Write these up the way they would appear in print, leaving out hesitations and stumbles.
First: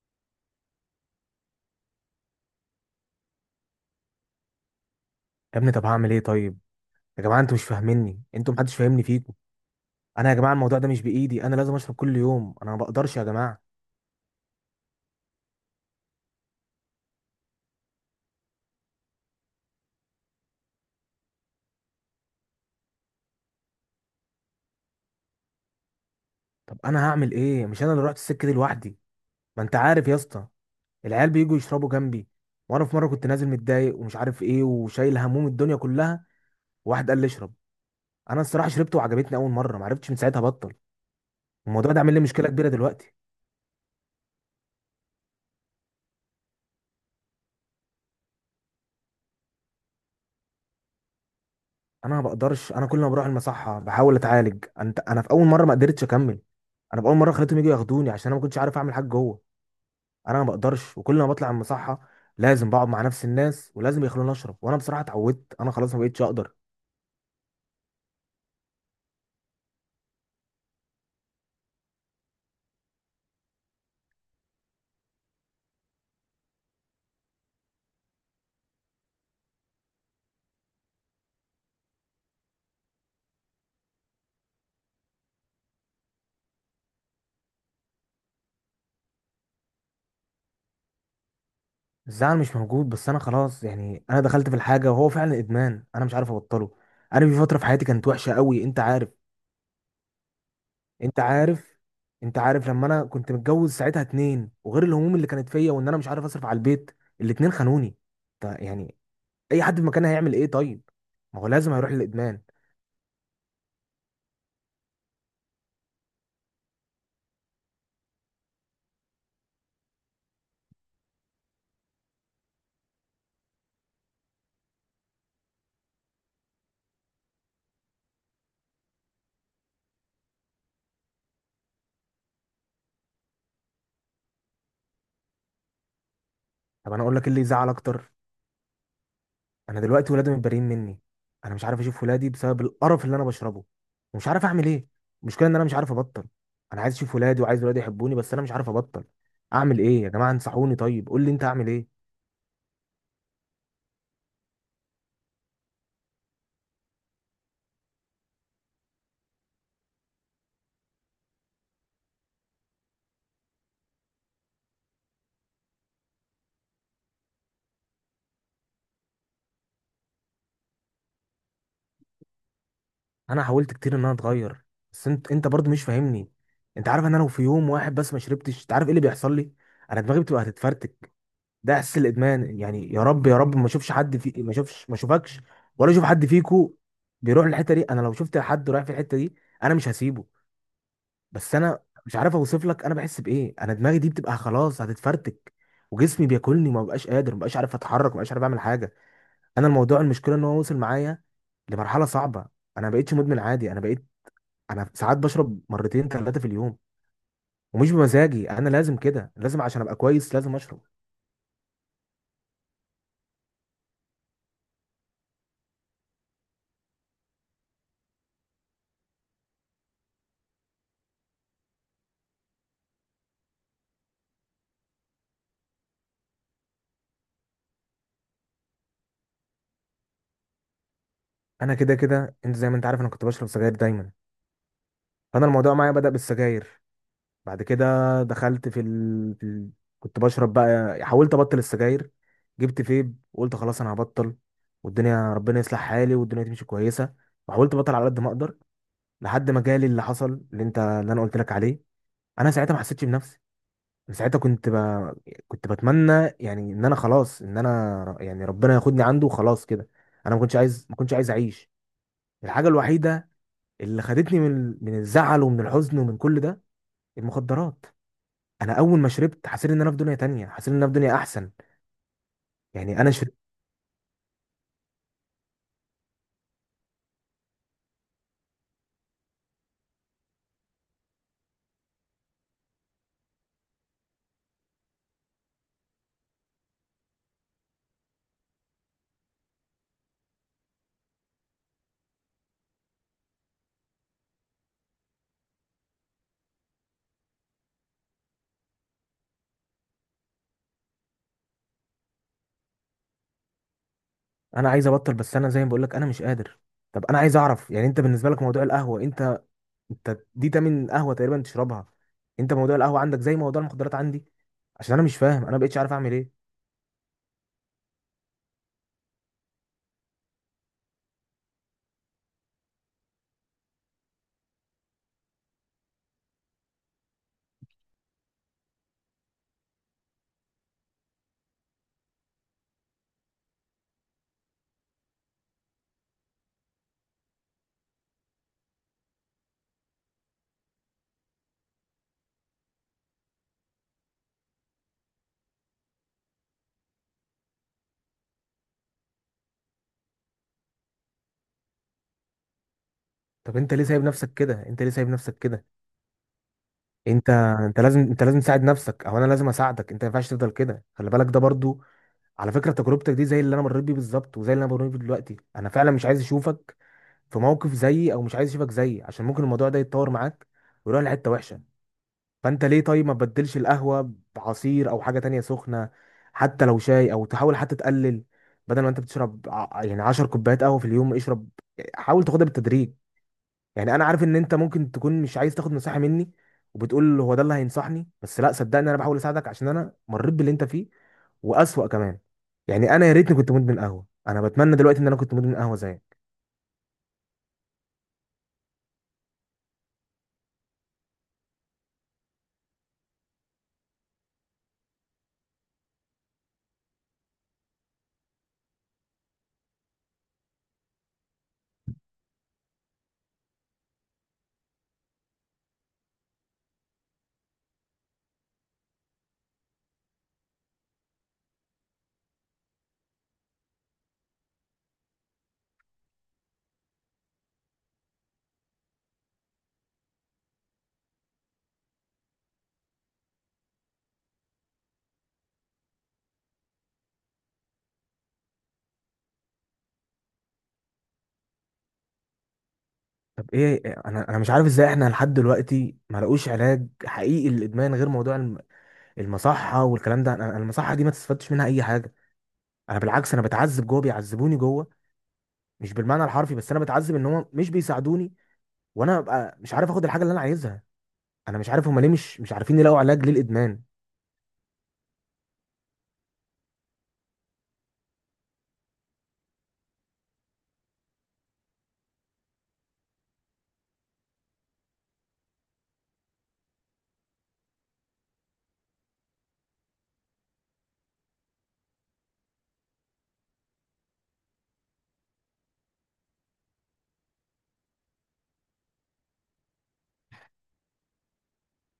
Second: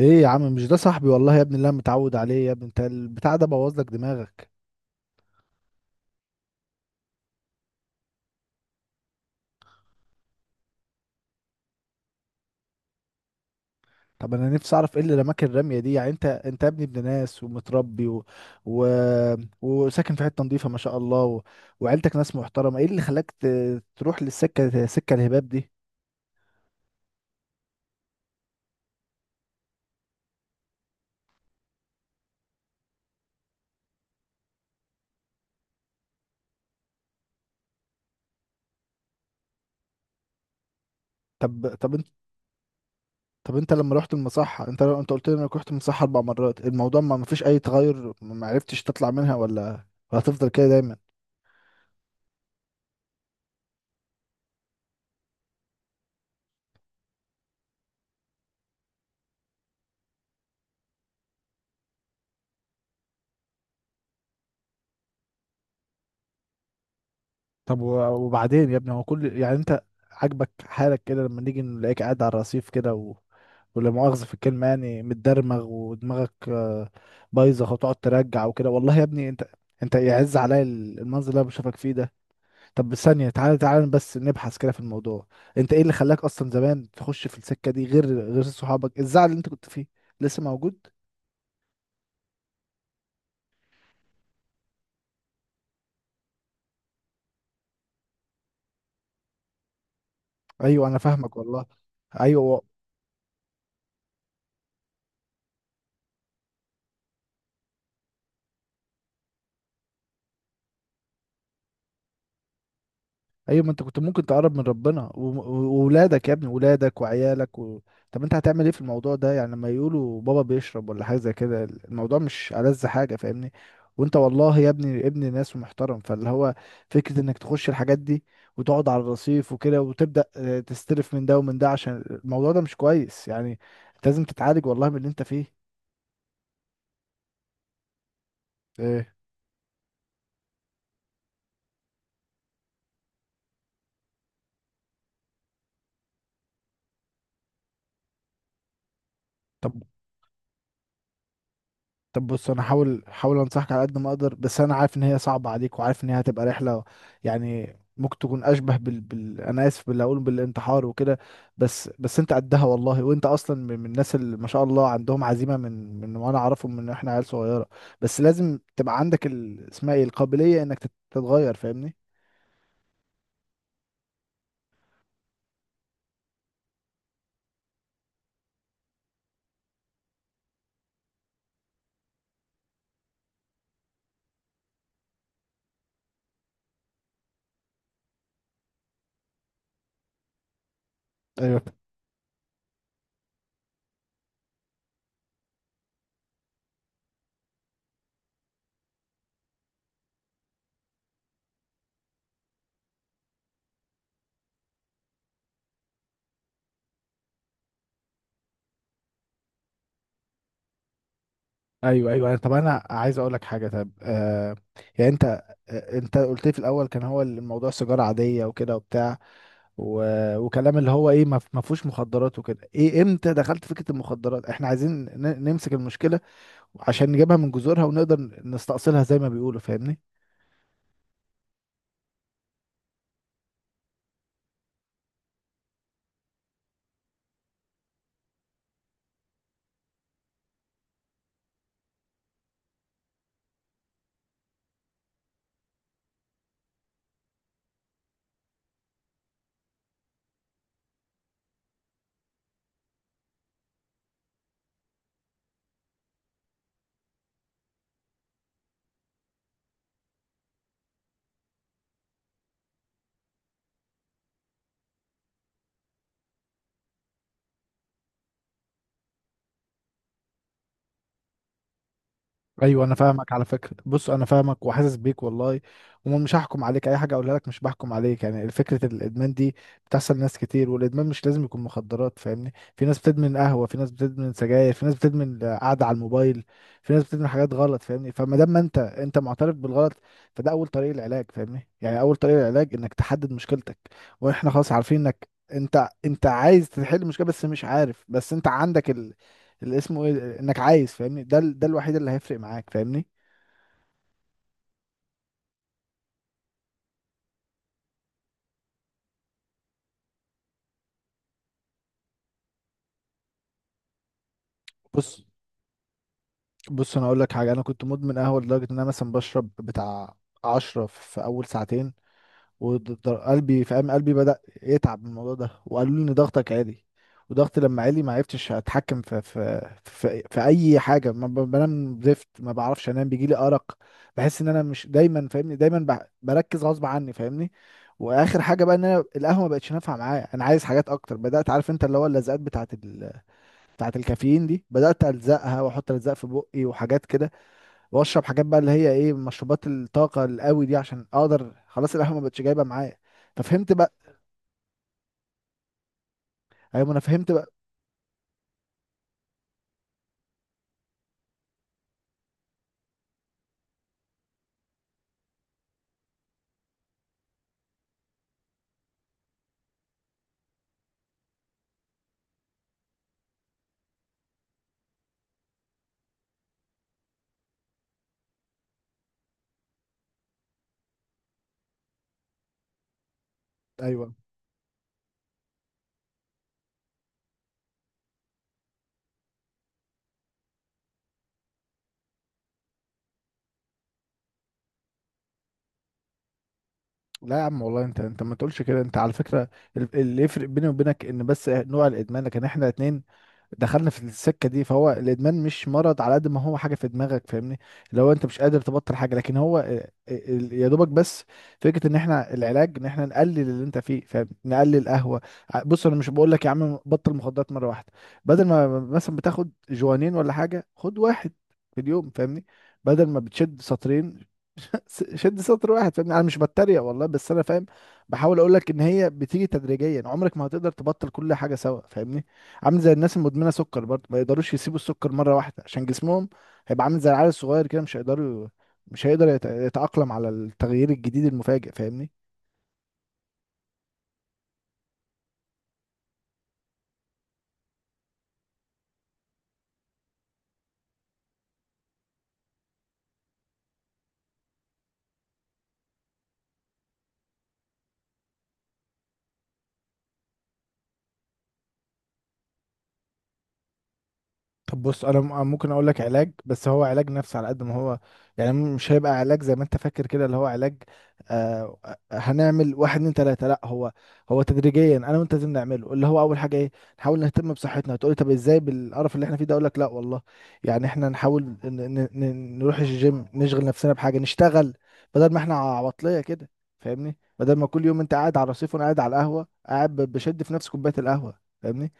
ايه يا عم! مش ده صاحبي والله يا ابني اللي انا متعود عليه؟ يا ابني انت البتاع ده بوظ لك دماغك. يا ابني، طب هعمل ايه طيب؟ يا جماعه انتوا مش فاهميني، انتوا محدش فاهمني فيكم. انا يا جماعه الموضوع ده مش بايدي، انا لازم اشرب كل يوم، انا ما بقدرش يا جماعه. طب انا نفسي اعرف ايه اللي رماك الرميه دي؟ يعني انت يا ابني ابن ناس ومتربي و... وساكن في حته نظيفه ما شاء الله وعيلتك ناس محترمه، ايه اللي خلاك تروح سكه الهباب دي؟ طب انا هعمل ايه؟ مش انا اللي رحت السكه دي لوحدي، ما انت عارف يا اسطى. العيال بييجوا يشربوا جنبي، وانا في مره كنت نازل متضايق ومش عارف ايه، وشايل هموم الدنيا كلها، وواحد قال لي اشرب. انا الصراحه شربت وعجبتني اول مره، ما عرفتش من ساعتها بطل. طب الموضوع طب ده انت عامل لي مشكله كبيره دلوقتي. طب انت لما رحت المصحه، انت قلت لي انك رحت المصحه اربع مرات، الموضوع ما فيش اي تغير، ما عرفتش تطلع منها؟ ولا هتفضل كده دايما؟ انا ما بقدرش، كل ما بروح المصحه بحاول اتعالج. انا في اول مره ما قدرتش اكمل، انا في اول مره خليتهم يجوا ياخدوني عشان انا ما كنتش عارف اعمل حاجه جوه. انا ما بقدرش، وكل ما بطلع من المصحه لازم بقعد مع نفس الناس، ولازم يخلوني اشرب، وانا بصراحه اتعودت، انا خلاص ما بقتش اقدر. طب وبعدين يا ابني، هو يعني انت عاجبك حالك كده لما نيجي نلاقيك قاعد على الرصيف كده ولا مؤاخذة في الكلمة يعني متدرمغ، ودماغك بايظة، وتقعد ترجع وكده. والله يا ابني، انت يعز عليا المنظر اللي انا بشوفك فيه ده. طب، ثانية، تعالى تعالى بس نبحث كده في الموضوع. انت ايه اللي خلاك اصلا زمان تخش في السكة دي غير صحابك؟ الزعل اللي انت كنت فيه لسه موجود؟ الزعل مش موجود، بس انا خلاص يعني انا دخلت في الحاجه وهو فعلا ادمان، انا مش عارف ابطله. انا في فتره في حياتي كانت وحشه قوي، انت عارف. ايوه انا انت فاهمك والله. عارف انت ايوه. عارف لما انا كنت متجوز ساعتها اتنين، وغير الهموم اللي كانت فيا، وان انا مش عارف اصرف على البيت، الاتنين خانوني. طيب يعني اي حد في مكاني هيعمل ايه طيب؟ ما هو لازم هيروح للادمان. ايوه، ما انت كنت ممكن تقرب من ربنا وولادك يا ابني، ولادك وعيالك طب انت هتعمل ايه في الموضوع ده؟ يعني لما يقولوا بابا بيشرب ولا حاجه زي كده، الموضوع مش ألذ حاجه فاهمني. وانت والله يا ابني ابن ناس ومحترم، فاللي هو، فكره انك تخش الحاجات دي وتقعد على الرصيف وكده، وتبدا تستلف من ده ومن ده، عشان الموضوع ده مش كويس يعني. انت لازم تتعالج والله من اللي انت فيه. طب انا اقول لك إيه اللي يزعل اكتر؟ ايه؟ انا دلوقتي ولادي متبريين مني، انا مش عارف اشوف ولادي بسبب القرف اللي انا بشربه، ومش عارف اعمل ايه. المشكله ان انا مش عارف ابطل، انا عايز اشوف ولادي، وعايز ولادي يحبوني، بس انا مش عارف ابطل. طب اعمل ايه يا جماعه؟ انصحوني، طيب قول لي انت اعمل ايه. طب بص، انا هحاول انصحك على قد ما اقدر، بس انا عارف ان هي صعبه عليك، وعارف ان هي هتبقى رحله. يعني ممكن تكون اشبه انا اسف، باللي اقول بالانتحار وكده. بس انت قدها والله، وانت اصلا من الناس اللي ما شاء الله عندهم عزيمه من من وانا اعرفهم من احنا عيال صغيره. بس لازم تبقى عندك اسمها ايه، القابليه انك تتغير فاهمني. انا حاولت كتير ان انا اتغير، بس انت برضو مش فاهمني. انت عارف ان انا لو في يوم واحد بس ما شربتش، انت عارف ايه اللي بيحصل لي؟ انا دماغي بتبقى هتتفرتك، ده احساس الادمان يعني. يا رب يا رب ما اشوفش، ما اشوفكش ولا اشوف حد فيكو بيروح للحته دي. انا لو شفت حد رايح في الحته دي انا مش هسيبه. بس ايوه. انا مش عارف اوصف لك انا بحس بايه، انا دماغي دي بتبقى خلاص هتتفرتك، وجسمي بياكلني، وما بقاش قادر، ما بقاش عارف اتحرك، ما بقاش عارف اعمل حاجه. انا الموضوع المشكله ان هو وصل معايا لمرحله صعبه. انا ما بقتش مدمن عادي، انا بقيت، انا ساعات بشرب مرتين ثلاثه في اليوم، ومش بمزاجي، انا لازم كده، لازم عشان ابقى كويس لازم اشرب. ايوه. ايوه. طب انا عايز اقول لك حاجه. طب يعني انت قلت لي في الاول كان هو الموضوع سيجاره عاديه وكده وبتاع و... وكلام، اللي هو ايه، ما فيهوش مخدرات وكده. ايه امتى دخلت فكرة المخدرات؟ احنا عايزين نمسك المشكلة عشان نجيبها من جذورها، ونقدر نستأصلها زي ما بيقولوا فاهمني. انا كده كده انت زي ما انت عارف انا كنت بشرب سجاير دايما، فانا الموضوع معايا بدأ بالسجاير. بعد كده دخلت كنت بشرب بقى، حاولت ابطل السجاير، جبت فيب وقلت خلاص انا هبطل، والدنيا ربنا يصلح حالي والدنيا تمشي كويسه، وحاولت ابطل على قد ما اقدر. لحد ما جالي اللي حصل، اللي انا قلت لك عليه. انا ساعتها ما حسيتش بنفسي، أنا ساعتها كنت بتمنى يعني ان انا خلاص، يعني ربنا ياخدني عنده وخلاص كده. انا ما كنتش عايز ما كنتش عايز اعيش. الحاجه الوحيده اللي خدتني من الزعل ومن الحزن ومن كل ده، المخدرات. انا اول ما شربت حسيت ان انا في دنيا تانية، حسيت ان انا في دنيا احسن. ايوه انا يعني انا فاهمك شربت. على فكره. بص انا فاهمك وحاسس بيك والله، ومش هحكم عليك، اي حاجه اقولها لك مش بحكم عليك. يعني فكره الادمان دي بتحصل ناس كتير، والادمان مش لازم يكون مخدرات فاهمني. في ناس بتدمن قهوه، في ناس بتدمن سجاير، في ناس بتدمن قعده على الموبايل، في ناس بتدمن حاجات غلط فاهمني. فما دام ما انت معترف بالغلط، فده اول طريق العلاج فاهمني. يعني اول طريق العلاج انك تحدد مشكلتك. واحنا خلاص عارفين انك انت عايز تحل المشكله، بس مش عارف. بس انت عندك اللي اسمه ايه، انك عايز، فاهمني؟ ده ده الوحيد اللي هيفرق معاك فاهمني. انا عايز ابطل، بس انا زي ما بقول لك انا مش قادر. طب انا عايز اعرف يعني انت بالنسبه لك موضوع القهوه، انت دي تمن قهوه تقريبا تشربها. انت موضوع القهوه عندك زي موضوع المخدرات عندي، عشان انا مش بص فاهم، انا ما بقتش عارف اعمل ايه. بص انا اقول لك حاجه. انا كنت مدمن قهوه لدرجه ان انا مثلا بشرب بتاع 10 في اول ساعتين. وقلبي، فاهم، قلبي بدأ يتعب من الموضوع ده، وقالوا لي ان ضغطك عالي. وضغطي لما عالي ما عرفتش اتحكم في اي حاجه. ما بنام زفت، ما بعرفش انام، بيجي لي ارق. بحس ان انا مش دايما فاهمني، دايما بركز غصب عني فاهمني. واخر حاجه بقى، ان انا القهوه ما بقتش نافعه معايا، انا عايز حاجات اكتر. بدات، عارف انت، اللي هو اللزقات بتاعه الكافيين دي، بدات الزقها واحط الزق في بقي وحاجات كده. واشرب حاجات بقى اللي هي ايه، مشروبات الطاقه القوي دي، عشان اقدر، خلاص القهوه ما بقتش جايبه معايا. طب ففهمت انت ليه بقى. سايب نفسك كده انت ليه سايب نفسك كده؟ ايوه انا انت فهمت بقى. انت لازم تساعد نفسك، او انا لازم اساعدك، انت ما ينفعش تفضل كده. خلي بالك ده برضو على فكره تجربتك دي زي اللي انا مريت بيه بالظبط، وزي اللي انا مريت بيه دلوقتي. انا فعلا مش عايز اشوفك في موقف زيي، او مش عايز يشوفك زيي، عشان ممكن الموضوع ده يتطور معاك ويروح لحته وحشه. فانت ليه طيب ما تبدلش القهوه بعصير او حاجه تانية سخنه؟ حتى لو شاي، او تحاول حتى تقلل. بدل ما انت بتشرب يعني 10 كوبايات قهوه في اليوم، اشرب، حاول تاخدها بالتدريج. يعني انا ايوه. عارف ان انت ممكن تكون مش عايز تاخد نصيحه مني، وبتقول هو ده اللي هينصحني، بس لا صدقني انا بحاول اساعدك عشان انا مريت باللي انت فيه، واسوأ كمان. يعني انا يا ريتني كنت مدمن قهوه، انا بتمنى دلوقتي ان انا كنت مدمن قهوه زيك. لا يا عم والله، انت ما تقولش كده. انت على فكره اللي يفرق بيني وبينك ان بس نوع الادمان، لكن احنا اتنين دخلنا في السكه دي. فهو الادمان مش مرض، على قد ما هو حاجه في دماغك فاهمني. لو انت مش قادر تبطل حاجه، لكن هو يا دوبك بس فكره ان احنا العلاج ان احنا نقلل اللي انت فيه، فاهم؟ نقلل قهوه. بص انا مش بقول لك يا عم بطل مخدرات مره واحده. بدل ما مثلا بتاخد جوانين ولا حاجه، خد واحد في اليوم فاهمني. بدل ما بتشد سطرين، شد سطر واحد فاهمني. انا مش بتريق والله، بس انا فاهم، بحاول اقول لك ان هي بتيجي تدريجيا، عمرك ما هتقدر تبطل كل حاجه سوا فاهمني. عامل زي الناس المدمنه سكر برضه، ما يقدروش يسيبوا السكر مره واحده، عشان جسمهم هيبقى عامل زي العيال الصغير كده، مش هيقدر يتأقلم على التغيير الجديد المفاجئ فاهمني. طب ايه، انا مش عارف ازاي احنا لحد دلوقتي ما لقوش علاج حقيقي للادمان غير موضوع المصحه والكلام ده. انا المصحه دي ما تستفادش منها اي حاجه، انا بالعكس، انا بتعذب جوه، بيعذبوني جوه، مش بالمعنى الحرفي، بس انا بتعذب ان هم مش بيساعدوني، وانا ببقى مش عارف اخد الحاجه اللي انا عايزها. انا مش عارف هم ليه مش عارفين يلاقوا علاج للادمان. طب بص، انا ممكن اقول لك علاج، بس هو علاج نفسي على قد ما هو. يعني مش هيبقى علاج زي ما انت فاكر كده اللي هو علاج، آه هنعمل واحد اتنين تلاته، لا. هو تدريجيا انا وانت لازم نعمله. اللي هو اول حاجه ايه؟ نحاول نهتم بصحتنا. هتقولي طب ازاي بالقرف اللي احنا فيه ده؟ اقول لك لا والله. يعني احنا نحاول نروح الجيم، نشغل نفسنا بحاجه، نشتغل، بدل ما احنا عواطليه كده فاهمني. بدل ما كل يوم انت قاعد على الرصيف وانا قاعد على القهوه، قاعد بشد في نفس كوبايه القهوه فاهمني.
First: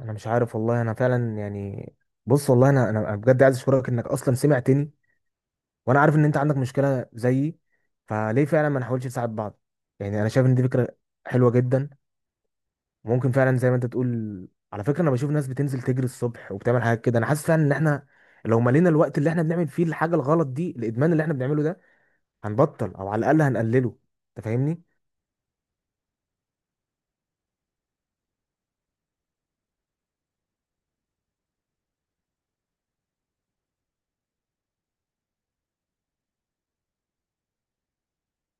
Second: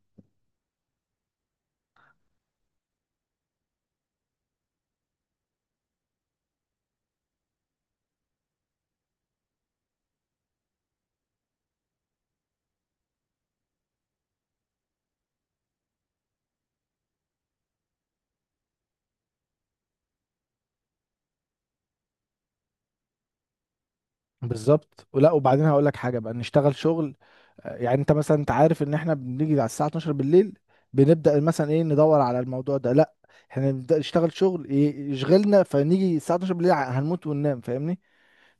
انا مش عارف والله، انا فعلا يعني، بص والله انا بجد عايز اشكرك انك اصلا سمعتني، وانا عارف ان انت عندك مشكله زيي، فليه فعلا ما نحاولش نساعد بعض؟ يعني انا شايف ان دي فكره حلوه جدا. ممكن فعلا زي ما انت تقول، على فكره انا بشوف ناس بتنزل تجري الصبح وبتعمل حاجات كده، انا حاسس فعلا ان احنا لو ملينا الوقت اللي احنا بنعمل فيه الحاجه الغلط دي، الادمان اللي احنا بنعمله ده، هنبطل او على الاقل هنقلله، انت فاهمني. بالظبط. ولا وبعدين هقول لك حاجه بقى، نشتغل شغل يعني انت مثلا، انت عارف ان احنا بنيجي على الساعه 12 بالليل، بنبدا مثلا ايه، ندور على الموضوع ده، لا. احنا نبدا نشتغل شغل يشغلنا، فنيجي الساعه 12 بالليل، هنموت وننام فاهمني.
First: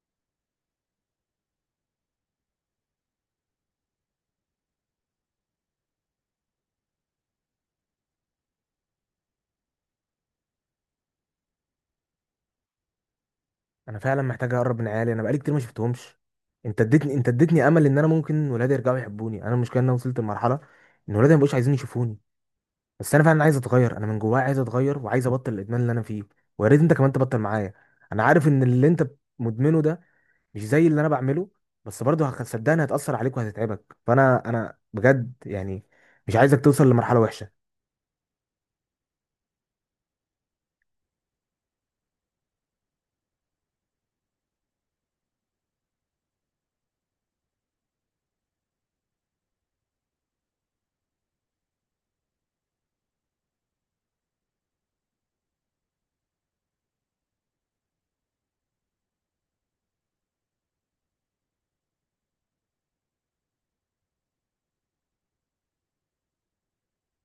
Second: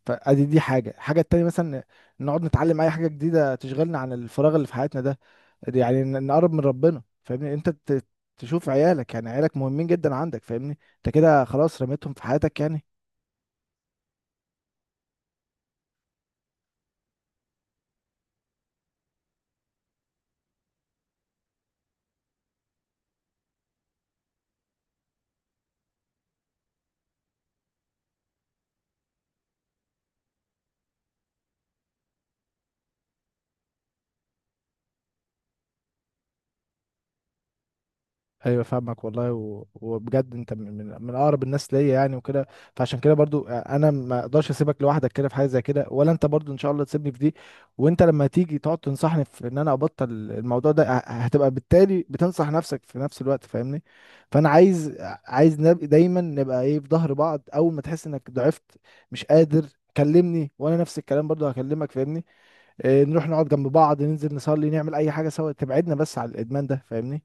فادي دي حاجه. الحاجه التانيه مثلا، نقعد نتعلم اي حاجه جديده تشغلنا عن الفراغ اللي في حياتنا ده. دي يعني نقرب من ربنا فاهمني. انت تشوف عيالك، يعني عيالك مهمين جدا عندك فاهمني، انت كده خلاص رميتهم في حياتك يعني. انا فعلا محتاج اقرب من عيالي، انا بقالي كتير ما شفتهمش. انت اديتني امل ان انا ممكن ولادي يرجعوا يحبوني. انا المشكله ان انا وصلت لمرحله ان ولادي ما بقوش عايزين يشوفوني، بس انا فعلا عايز اتغير، انا من جوايا عايز اتغير، وعايز ابطل الادمان اللي انا فيه. ويا ريت انت كمان تبطل معايا، انا عارف ان اللي انت مدمنه ده مش زي اللي انا بعمله، بس برضه صدقني هتأثر عليك وهتتعبك، فانا انا بجد يعني مش عايزك توصل لمرحلة وحشة. ايوه فاهمك والله وبجد انت من اقرب الناس ليا يعني وكده. فعشان كده برضو انا ما اقدرش اسيبك لوحدك كده في حاجه زي كده، ولا انت برضو ان شاء الله تسيبني في دي. وانت لما تيجي تقعد تنصحني في ان انا ابطل الموضوع ده، هتبقى بالتالي بتنصح نفسك في نفس الوقت فاهمني. فانا عايز، نبقى دايما، نبقى ايه، في ظهر بعض. اول ما تحس انك ضعفت، مش قادر، كلمني. وانا نفس الكلام برضو هكلمك فاهمني. إيه، نروح نقعد جنب بعض، ننزل نصلي، نعمل اي حاجه سوا تبعدنا بس على الادمان ده فاهمني.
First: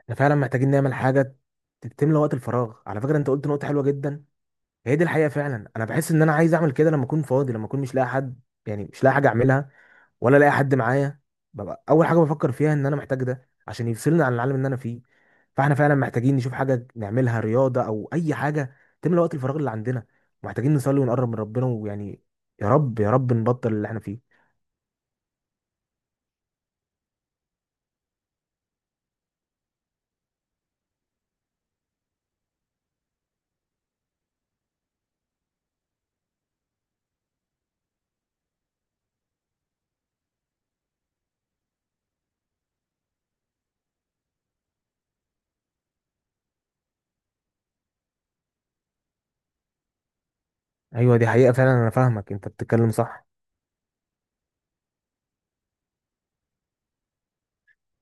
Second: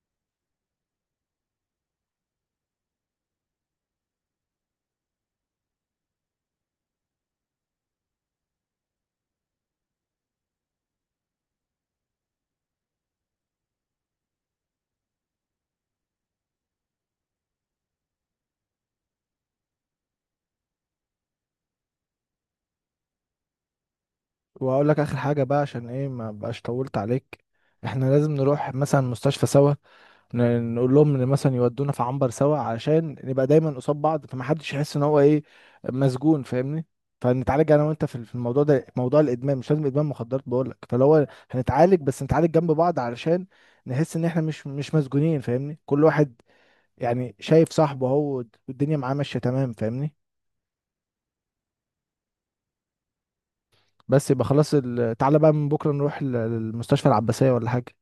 احنا فعلا محتاجين نعمل حاجة تملى وقت الفراغ. على فكرة انت قلت نقطة حلوة جدا، هي دي الحقيقة فعلا. انا بحس ان انا عايز اعمل كده لما اكون فاضي، لما اكون مش لاقي حد، يعني مش لاقي حاجة اعملها ولا الاقي حد معايا، ببقى اول حاجه بفكر فيها ان انا محتاج ده عشان يفصلني عن العالم اللي انا فيه. فاحنا فعلا محتاجين نشوف حاجه نعملها، رياضه او اي حاجه تملى وقت الفراغ اللي عندنا، محتاجين نصلي ونقرب من ربنا، ويعني يا رب يا رب نبطل اللي احنا فيه. واقول لك اخر حاجه بقى عشان ايه ما بقاش طولت عليك. احنا لازم نروح مثلا مستشفى سوا، نقول لهم ان مثلا يودونا في عنبر سوا، عشان نبقى دايما قصاد بعض، فمحدش يحس ان هو ايه، مسجون فاهمني. فنتعالج انا وانت في الموضوع ده، موضوع الادمان. مش لازم ادمان مخدرات بقول لك، فلو هو هنتعالج، بس نتعالج جنب بعض، علشان نحس ان احنا مش مسجونين فاهمني، كل واحد يعني شايف صاحبه، هو والدنيا معاه ماشيه تمام فاهمني. ايوه دي حقيقه فعلا، انا فاهمك، انت بتتكلم صح. بس يبقى خلاص تعالى بقى من بكره نروح للمستشفى العباسيه ولا حاجه.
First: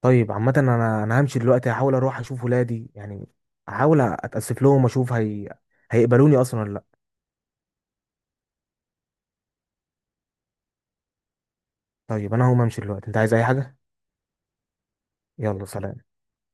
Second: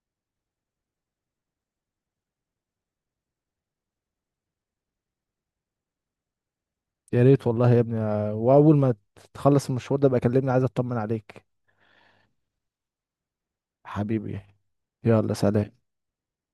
طيب عامه انا همشي دلوقتي، هحاول اروح اشوف ولادي يعني، احاول اتاسف لهم واشوف هيقبلوني اصلا ولا لا. يا ريت والله يا ابني. واول ما تخلص المشوار ده بقى كلمني، عايز اطمن عليك. طيب انا هقوم امشي دلوقتي، انت عايز اي حاجه؟ حبيبي، يلا يلا سلام. سلام.